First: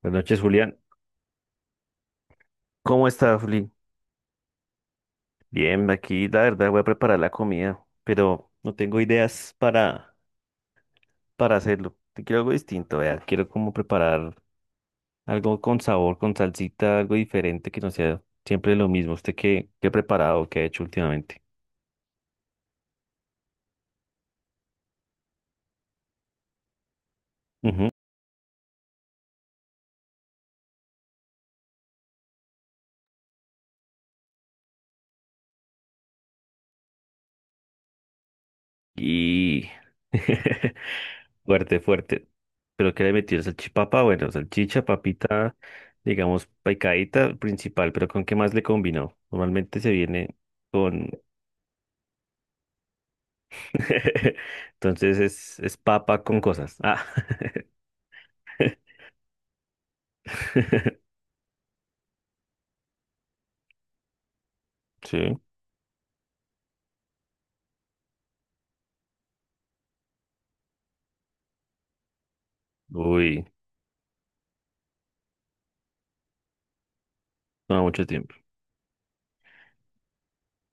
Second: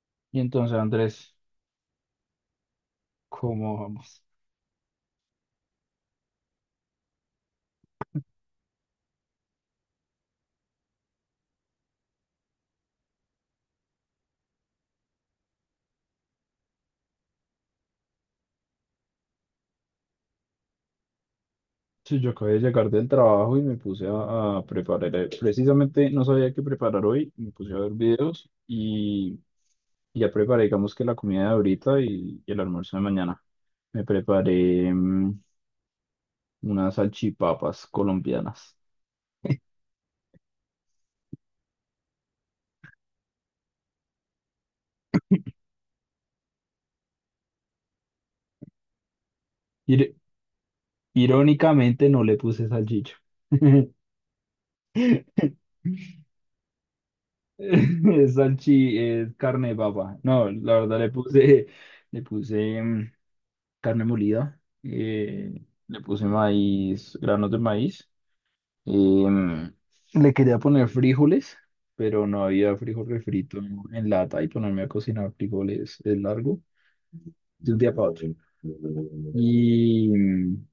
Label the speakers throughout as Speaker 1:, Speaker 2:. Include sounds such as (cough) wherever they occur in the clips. Speaker 1: Buenas noches,
Speaker 2: Y entonces,
Speaker 1: Julián.
Speaker 2: Andrés,
Speaker 1: ¿Cómo estás, Juli?
Speaker 2: ¿cómo vamos?
Speaker 1: Bien, aquí la verdad voy a preparar la comida, pero no tengo ideas para hacerlo. Te quiero algo distinto, vea. Quiero como preparar algo con sabor, con salsita, algo diferente que no sea siempre lo mismo. ¿Usted qué ha preparado, qué ha hecho últimamente?
Speaker 2: Sí, yo acabé de llegar del trabajo y me puse a preparar. Precisamente no sabía qué preparar hoy, me puse a
Speaker 1: Ujú.
Speaker 2: ver videos y ya preparé, digamos que la comida de ahorita y el almuerzo de mañana. Me preparé unas salchipapas colombianas.
Speaker 1: Y (laughs) fuerte, fuerte. ¿Pero qué le metió? ¿Salchipapa? Bueno, salchicha, papita, digamos, picadita, principal, pero ¿con qué más le combinó? Normalmente se
Speaker 2: Ir-
Speaker 1: viene con
Speaker 2: irónicamente no le puse salchicha.
Speaker 1: (laughs) Entonces es,
Speaker 2: (laughs)
Speaker 1: es papa con cosas. Ah.
Speaker 2: Es es carne de papa. No, la verdad
Speaker 1: (laughs)
Speaker 2: le puse. Carne molida,
Speaker 1: Sí.
Speaker 2: le puse maíz, granos de maíz, em, le quería poner frijoles, pero no había frijol
Speaker 1: Uy,
Speaker 2: refrito en lata y ponerme a cocinar frijoles es largo de un
Speaker 1: toma
Speaker 2: día
Speaker 1: mucho
Speaker 2: para otro.
Speaker 1: tiempo.
Speaker 2: Y, em,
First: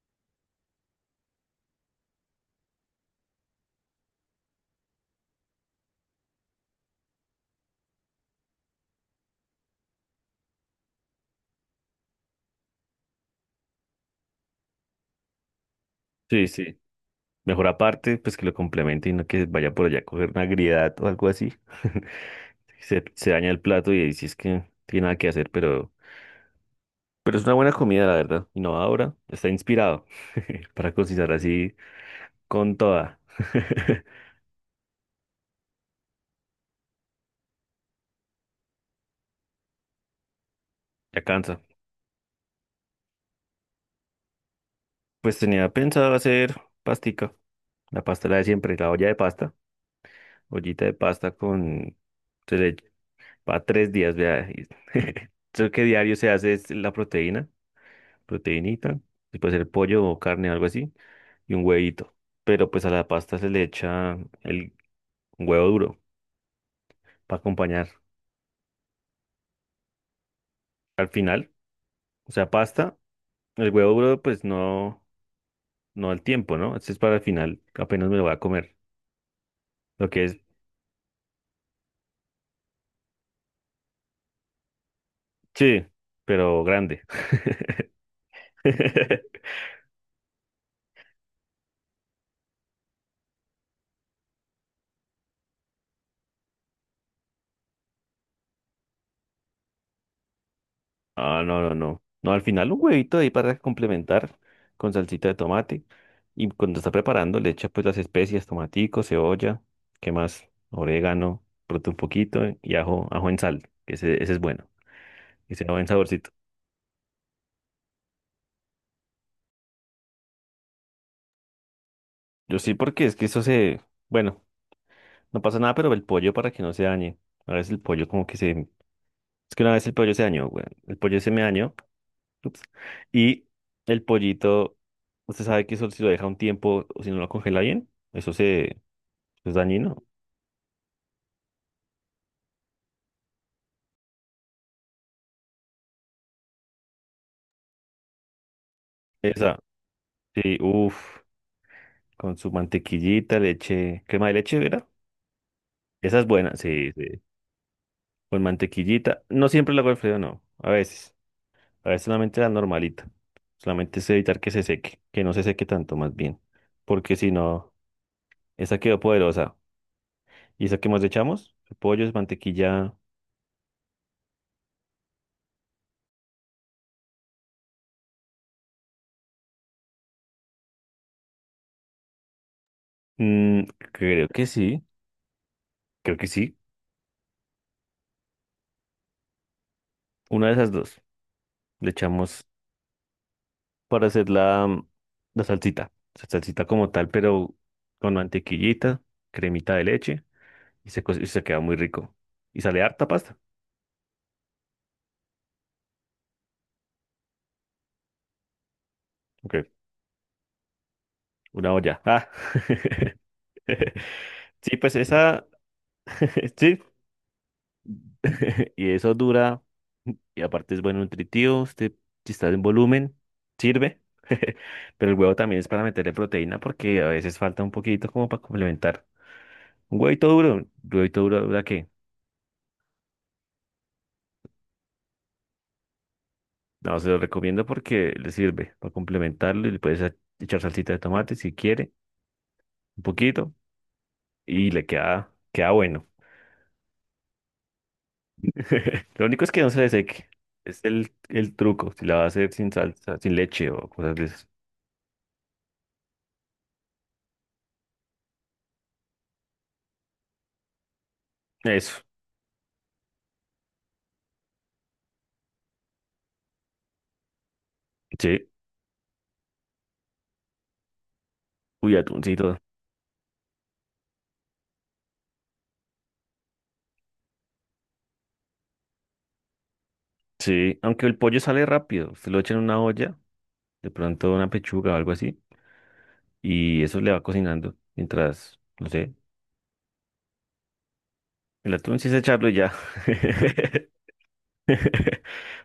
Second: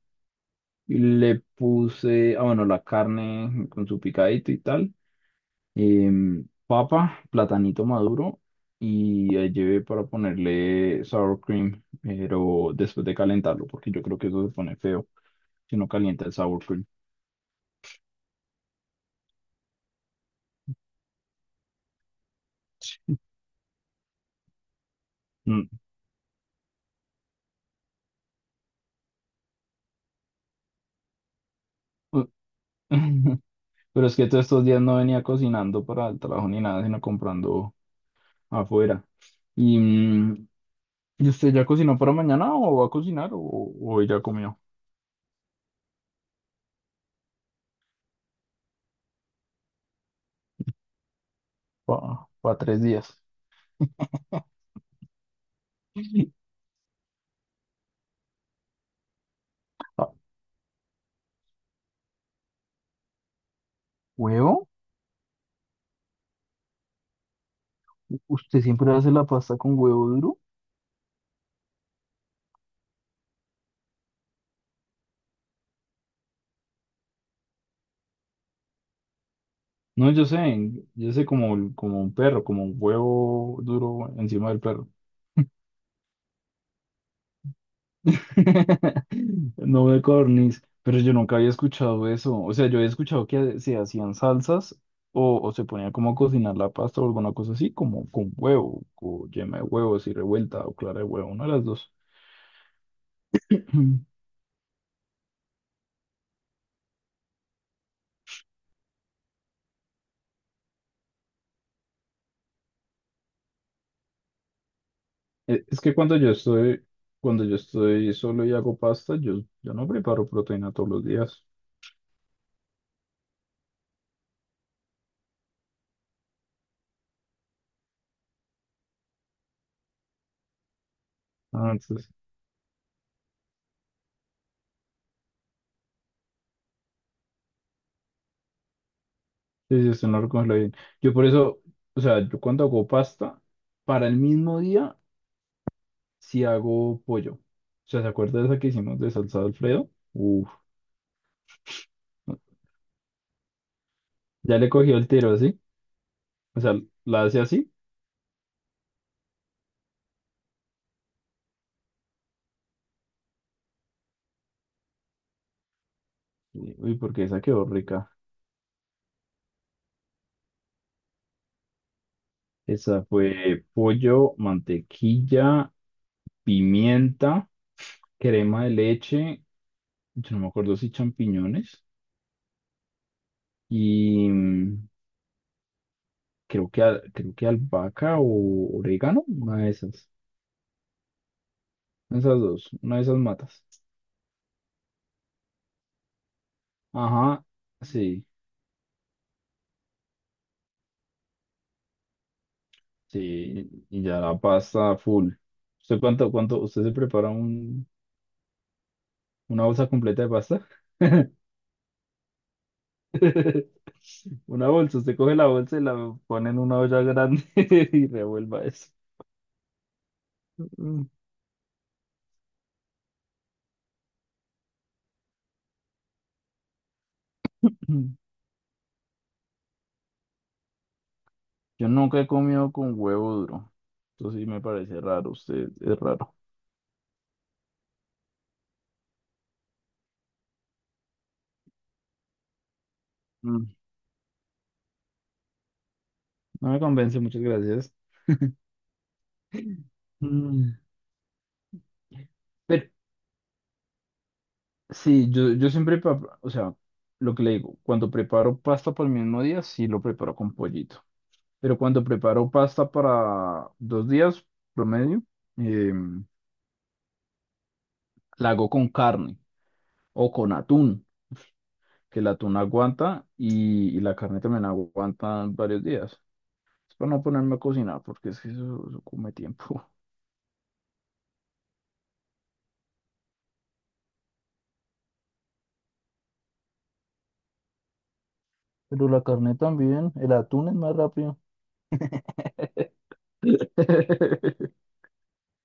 Speaker 2: y le puse, ah, bueno, la carne con su picadito y tal, papa, platanito maduro. Y ahí llevé para ponerle sour cream, pero después de calentarlo, porque yo creo que eso se pone feo. Que no calienta el
Speaker 1: Sí,
Speaker 2: sour
Speaker 1: sí.
Speaker 2: cream.
Speaker 1: Mejor aparte, pues que lo complemente y no que vaya por allá a coger una agriedad o algo así. (laughs) Se daña el plato y ahí sí es que no tiene nada que hacer,
Speaker 2: Mm.
Speaker 1: pero es una buena comida, la verdad. Innovadora, está inspirado (laughs) para cocinar así con toda.
Speaker 2: (laughs)
Speaker 1: (laughs)
Speaker 2: Pero es que todos estos días no venía cocinando para el trabajo ni nada, sino comprando afuera. ¿Y, mm,
Speaker 1: Ya
Speaker 2: ¿Y usted
Speaker 1: cansa.
Speaker 2: ya cocinó para mañana o va a cocinar o hoy ya comió?
Speaker 1: Pues tenía pensado hacer pastica, la pasta la de siempre, la olla de pasta. Ollita de pasta con... Se
Speaker 2: Para
Speaker 1: le
Speaker 2: tres días.
Speaker 1: para tres días, vea. Y- (laughs) Eso que diario se
Speaker 2: (laughs)
Speaker 1: hace es la proteína, proteinita, y puede ser pollo
Speaker 2: Ah,
Speaker 1: o carne, algo así, y un huevito. Pero pues a la pasta se le echa
Speaker 2: ¿Huevo?
Speaker 1: el huevo duro para acompañar.
Speaker 2: ¿Usted siempre hace la pasta con huevo duro?
Speaker 1: Al final, o sea, pasta, el huevo duro pues no, no al tiempo, ¿no? Este es para el final, apenas me lo voy a comer. Lo
Speaker 2: No,
Speaker 1: que es,
Speaker 2: yo sé como, como un perro, como un huevo duro encima del perro.
Speaker 1: sí, pero grande.
Speaker 2: (laughs)
Speaker 1: (laughs)
Speaker 2: No de cornis, pero yo nunca había escuchado eso. O sea, yo había escuchado que se hacían salsas o se ponía como a cocinar la pasta o alguna cosa así, como con huevo, o yema de huevo, así revuelta o clara de huevo,
Speaker 1: Ah,
Speaker 2: una de
Speaker 1: no,
Speaker 2: las
Speaker 1: no,
Speaker 2: dos.
Speaker 1: no. No, al final un huevito ahí para
Speaker 2: (clears throat)
Speaker 1: complementar con salsita de tomate. Y cuando está preparando, le echa pues las especias, tomatico, cebolla, ¿qué más? Orégano, pronto un poquito y ajo, ajo en sal, que ese es bueno, que sea
Speaker 2: Es
Speaker 1: buen
Speaker 2: que
Speaker 1: saborcito.
Speaker 2: cuando yo estoy solo y hago pasta, yo no preparo proteína todos los días.
Speaker 1: Yo sí, porque es que eso se, bueno, no pasa nada, pero el pollo para que no se dañe. A veces el pollo como que se, es que una vez el pollo se dañó, güey. El pollo se me
Speaker 2: Ah,
Speaker 1: dañó,
Speaker 2: entonces,
Speaker 1: ups, y el pollito, usted sabe que eso si lo deja un tiempo o si no lo congela bien, eso se ¿Es
Speaker 2: sí, sí,
Speaker 1: dañino?
Speaker 2: usted no lo coge bien. Yo por eso, o sea, yo cuando hago pasta, para el mismo día si hago pollo. O sea, ¿se acuerda de esa que hicimos de salsa de
Speaker 1: Esa,
Speaker 2: Alfredo? Uf,
Speaker 1: sí, uff, con su mantequillita, leche, crema de
Speaker 2: ya
Speaker 1: leche,
Speaker 2: le
Speaker 1: ¿verdad?
Speaker 2: cogió el tiro así.
Speaker 1: Esa es buena,
Speaker 2: O sea,
Speaker 1: sí, sí.
Speaker 2: la hace así.
Speaker 1: Con mantequillita. No siempre la hago Alfredo, no. A veces. A veces solamente la normalita. Solamente es evitar que se seque, que no se seque tanto, más bien.
Speaker 2: Uy, uy,
Speaker 1: Porque
Speaker 2: porque
Speaker 1: si
Speaker 2: esa quedó
Speaker 1: no,
Speaker 2: rica.
Speaker 1: esa quedó poderosa. ¿Y esa que más le echamos? Pollo, es mantequilla.
Speaker 2: Esa fue pollo, mantequilla, pimienta, crema de leche. Yo no me acuerdo si champiñones.
Speaker 1: mm, Creo
Speaker 2: Y
Speaker 1: que sí,
Speaker 2: mm,
Speaker 1: creo que sí.
Speaker 2: creo que, creo que albahaca o orégano. Una de esas.
Speaker 1: Una de esas dos. Le
Speaker 2: Esas
Speaker 1: echamos
Speaker 2: dos. Una de esas matas.
Speaker 1: para hacer la salsita. La salsita como tal,
Speaker 2: Ajá,
Speaker 1: pero con
Speaker 2: sí.
Speaker 1: mantequillita, cremita de leche y y se queda muy rico. Y sale harta pasta.
Speaker 2: Sí, y ya la pasta full. ¿ usted se prepara
Speaker 1: Ok,
Speaker 2: una bolsa completa de pasta?
Speaker 1: una olla. Ah. (laughs)
Speaker 2: (laughs) Una
Speaker 1: Sí, pues
Speaker 2: bolsa, usted coge la
Speaker 1: esa,
Speaker 2: bolsa y la pone
Speaker 1: (laughs)
Speaker 2: en una
Speaker 1: sí,
Speaker 2: olla grande (laughs) y revuelva
Speaker 1: (laughs)
Speaker 2: eso.
Speaker 1: y eso dura. Y aparte es bueno
Speaker 2: (clears throat)
Speaker 1: nutritivo, usted, si está en volumen, sirve. (laughs) Pero el huevo también es para meterle proteína porque a veces falta un poquito
Speaker 2: Mm.
Speaker 1: como para complementar. Un huevito duro, ¿verdad
Speaker 2: Yo nunca he comido con huevo duro. Eso sí me parece raro, usted es raro.
Speaker 1: No, se lo recomiendo porque le sirve para complementarlo y le puedes a- echar salsita de tomate si quiere, un poquito,
Speaker 2: Mm,
Speaker 1: y le queda bueno.
Speaker 2: no me convence, muchas gracias.
Speaker 1: (laughs) Lo único es que no se le seque.
Speaker 2: Mm,
Speaker 1: Es el truco, si la va a hacer sin
Speaker 2: pero
Speaker 1: salsa, sin leche o cosas de esas.
Speaker 2: sí, yo siempre, o sea, lo que le digo, cuando preparo pasta para el mismo día, sí lo preparo con pollito. Pero
Speaker 1: Eso,
Speaker 2: cuando preparo pasta para dos días promedio, eh,
Speaker 1: sí.
Speaker 2: la hago con carne o con atún,
Speaker 1: Uy,
Speaker 2: que el
Speaker 1: atuncito.
Speaker 2: atún aguanta y la carne también aguanta varios días. Es para no ponerme a cocinar, porque es que eso come tiempo. (laughs)
Speaker 1: Sí, aunque el pollo sale rápido, se lo echa en una olla, de pronto una pechuga o algo así, y eso le va cocinando mientras, no
Speaker 2: Pero
Speaker 1: sé,
Speaker 2: la carne también, el atún es más rápido.
Speaker 1: el atún sí es echarlo y ya. (laughs)
Speaker 2: (laughs)
Speaker 1: (laughs)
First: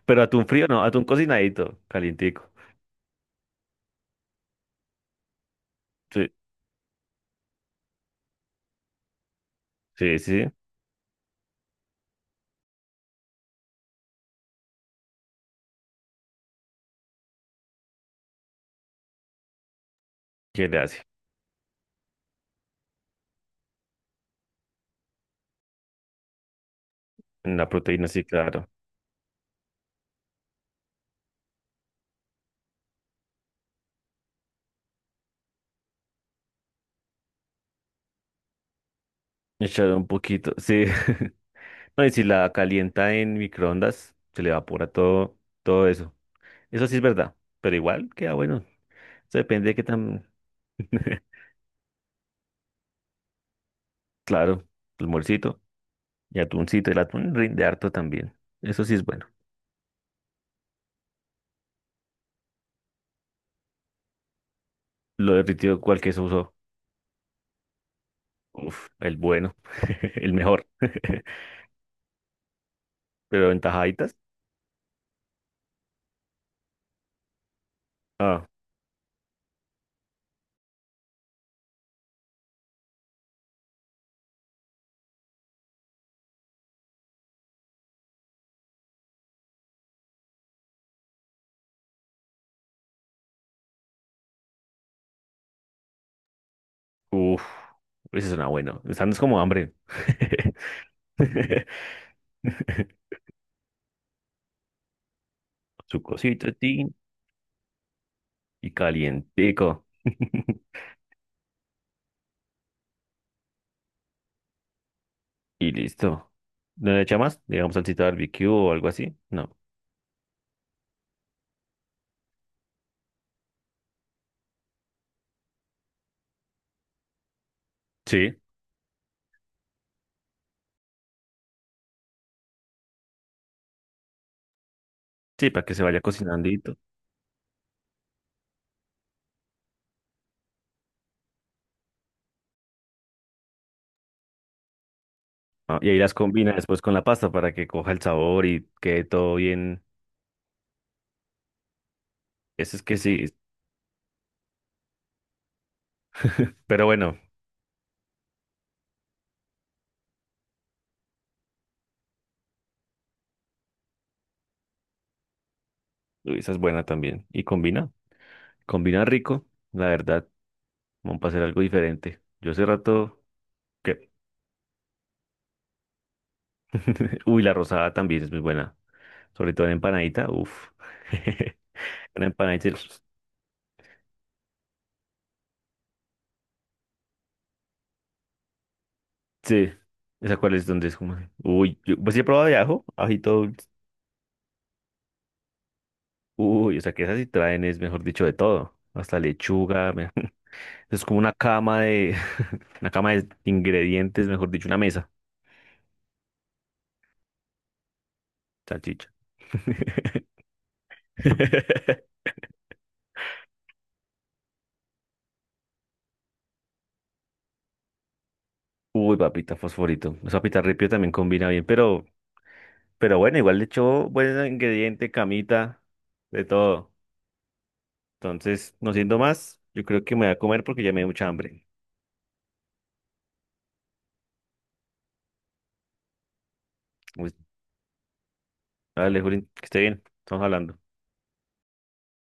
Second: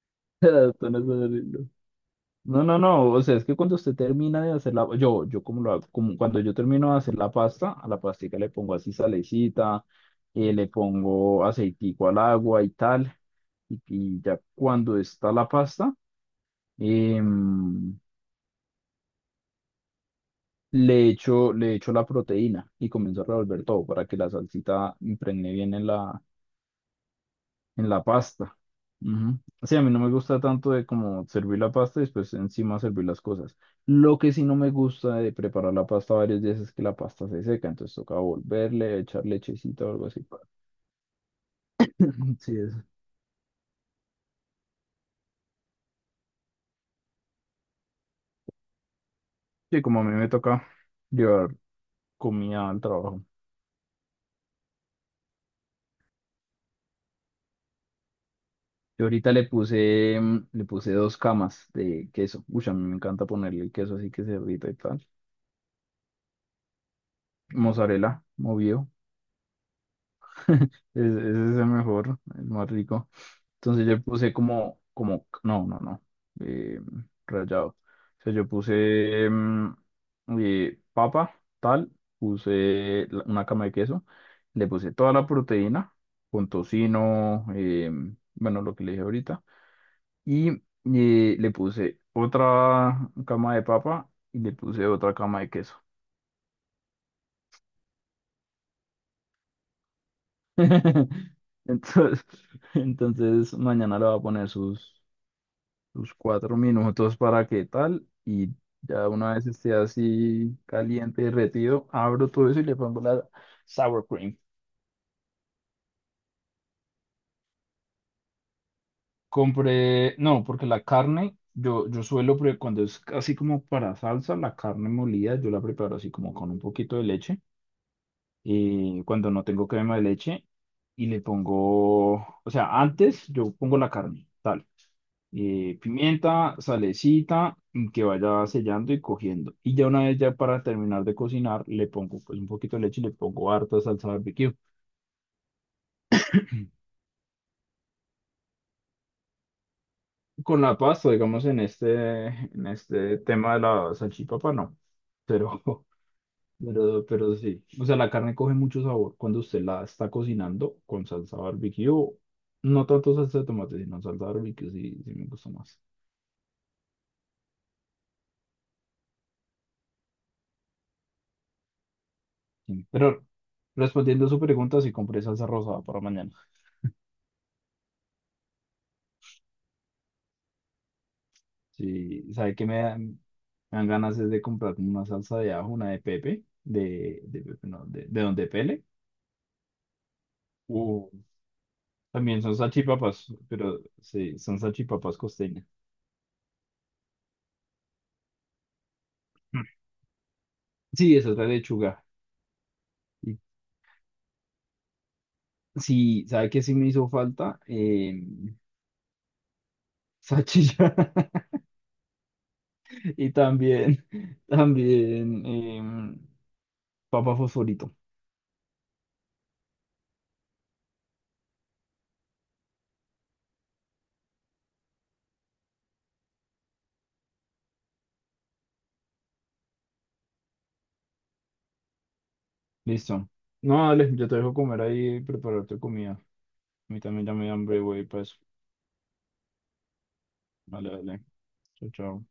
Speaker 1: Pero atún
Speaker 2: El
Speaker 1: frío, no,
Speaker 2: atún es
Speaker 1: atún
Speaker 2: horrible.
Speaker 1: cocinadito, calientico.
Speaker 2: No, no, no, o sea, es que cuando usted termina de hacer la, yo como lo hago, como
Speaker 1: Sí,
Speaker 2: cuando yo termino de hacer la pasta, a la pastica le pongo así salecita,
Speaker 1: sí, sí, sí.
Speaker 2: le pongo aceitico al agua y tal, y ya cuando está la pasta, em,
Speaker 1: ¿Qué le hace?
Speaker 2: le echo la proteína y comienzo a revolver todo para que la salsita impregne bien en
Speaker 1: La
Speaker 2: la
Speaker 1: proteína, sí,
Speaker 2: pasta.
Speaker 1: claro.
Speaker 2: Ujú. Sí, a mí no me gusta tanto de como servir la pasta y después encima servir las cosas. Lo que sí no me gusta de preparar la pasta varios días es que la pasta se seca, entonces toca volverle, echar lechecita
Speaker 1: Echar
Speaker 2: o
Speaker 1: un
Speaker 2: algo así.
Speaker 1: poquito, sí. (laughs) No, y si
Speaker 2: (laughs)
Speaker 1: la
Speaker 2: Sí, es.
Speaker 1: calienta en microondas, se le evapora todo, todo eso. Eso sí es verdad, pero igual queda bueno. Eso depende de
Speaker 2: Sí,
Speaker 1: qué
Speaker 2: como a mí
Speaker 1: tan,
Speaker 2: me toca
Speaker 1: (laughs)
Speaker 2: llevar comida al trabajo.
Speaker 1: claro, el morcito y atuncito. El atún rinde harto también. Eso sí es
Speaker 2: Yo
Speaker 1: bueno.
Speaker 2: ahorita le puse dos camas de queso. Uy, a mí me encanta ponerle el queso así que se derrita y tal.
Speaker 1: Lo derritido, cual que se usó.
Speaker 2: Mozzarella,
Speaker 1: Uf,
Speaker 2: movido.
Speaker 1: el bueno, (laughs) el
Speaker 2: (laughs) Ese
Speaker 1: mejor. (laughs)
Speaker 2: ese es el mejor, el más rico.
Speaker 1: Pero en
Speaker 2: Entonces yo
Speaker 1: tajaditas.
Speaker 2: puse como, como, no, no, no, eh, rayado. O sea, yo puse papa, tal, puse una cama de queso, le puse toda la proteína, con tocino, bueno, lo que le dije ahorita, y le puse otra cama de papa y le puse otra cama de queso.
Speaker 1: Uf, eso suena bueno. Están es como hambre.
Speaker 2: (laughs)
Speaker 1: (laughs)
Speaker 2: Entonces, entonces mañana le voy a poner sus...
Speaker 1: Su
Speaker 2: Tus
Speaker 1: cosita,
Speaker 2: cuatro
Speaker 1: tin,
Speaker 2: minutos para qué tal, y
Speaker 1: y
Speaker 2: ya una vez esté
Speaker 1: calientico.
Speaker 2: así
Speaker 1: (laughs)
Speaker 2: caliente, derretido, abro todo eso y le pongo la sour cream.
Speaker 1: Y listo. ¿No le echa más? Digamos salsita barbecue o algo así. No.
Speaker 2: Compré, no, porque la carne, yo suelo, cuando es así como para salsa, la carne molida, yo la preparo así como con un poquito de leche.
Speaker 1: Sí,
Speaker 2: Eh, cuando no tengo crema de leche y le pongo, o sea, antes yo pongo la carne, tal,
Speaker 1: sí, para que se vaya
Speaker 2: pimienta,
Speaker 1: cocinandito.
Speaker 2: salecita, y que vaya sellando y cogiendo. Y ya una vez ya para terminar de cocinar, le pongo pues un poquito de leche y le pongo harta salsa barbecue.
Speaker 1: Ah, y ahí las combina después con la pasta para que coja el sabor y quede todo bien.
Speaker 2: Con la pasta, digamos, en en
Speaker 1: Eso es que
Speaker 2: este
Speaker 1: sí.
Speaker 2: tema de la salchipapa, no. Pero, (laughs)
Speaker 1: Pero bueno,
Speaker 2: pero sí. O sea, la carne coge mucho sabor cuando usted la está cocinando con salsa barbecue. No tanto salsa de tomate, sino salsa barbecue, sí, sí me gusta más.
Speaker 1: uy, esa es buena también. Y combina, combina rico, la verdad. Vamos a hacer algo diferente. Yo hace
Speaker 2: Sí.
Speaker 1: rato
Speaker 2: Pero
Speaker 1: que...
Speaker 2: respondiendo a su pregunta, sí compré salsa rosada para mañana.
Speaker 1: (laughs) Uy, la rosada también es muy buena. Sobre todo en empanadita, uff. (laughs) Una
Speaker 2: Sí, ¿sabe que
Speaker 1: empanadita.
Speaker 2: me dan ganas es de comprar una salsa de ajo, una de Pepe, de Pepe, no, de Don Pele.
Speaker 1: Sí. ¿Esa cuál es donde es como? Uy, yo, pues sí he
Speaker 2: También
Speaker 1: probado de
Speaker 2: son
Speaker 1: ajo,
Speaker 2: salchipapas,
Speaker 1: ajito dulce.
Speaker 2: pero sí, son salchipapas costeñas.
Speaker 1: Uy, o sea que esas sí traen, es mejor dicho, de todo. Hasta
Speaker 2: Mm.
Speaker 1: lechuga. Me- (laughs) Es como
Speaker 2: Sí,
Speaker 1: una
Speaker 2: esa es la
Speaker 1: cama
Speaker 2: lechuga.
Speaker 1: de. (laughs) Una cama de
Speaker 2: Y
Speaker 1: ingredientes, mejor dicho, una mesa.
Speaker 2: sí, ¿sabe qué sí me hizo falta? Em,
Speaker 1: Salchicha.
Speaker 2: salchicha. (laughs)
Speaker 1: (laughs)
Speaker 2: Y también, también em, papa fosforito.
Speaker 1: Uy, papita fosforito. Esa papita ripio también combina bien, pero bueno, igual le echó buen ingrediente, camita, de todo. Entonces, no siendo más, yo creo que me voy a comer porque ya me dio mucha hambre.
Speaker 2: Listo. No, dale, yo te dejo comer ahí y preparar tu comida. A mí también
Speaker 1: Pues,
Speaker 2: ya me da hambre, güey, pues.
Speaker 1: dale, Juli, que esté bien. Estamos hablando.
Speaker 2: Vale, dale. Chao, chao.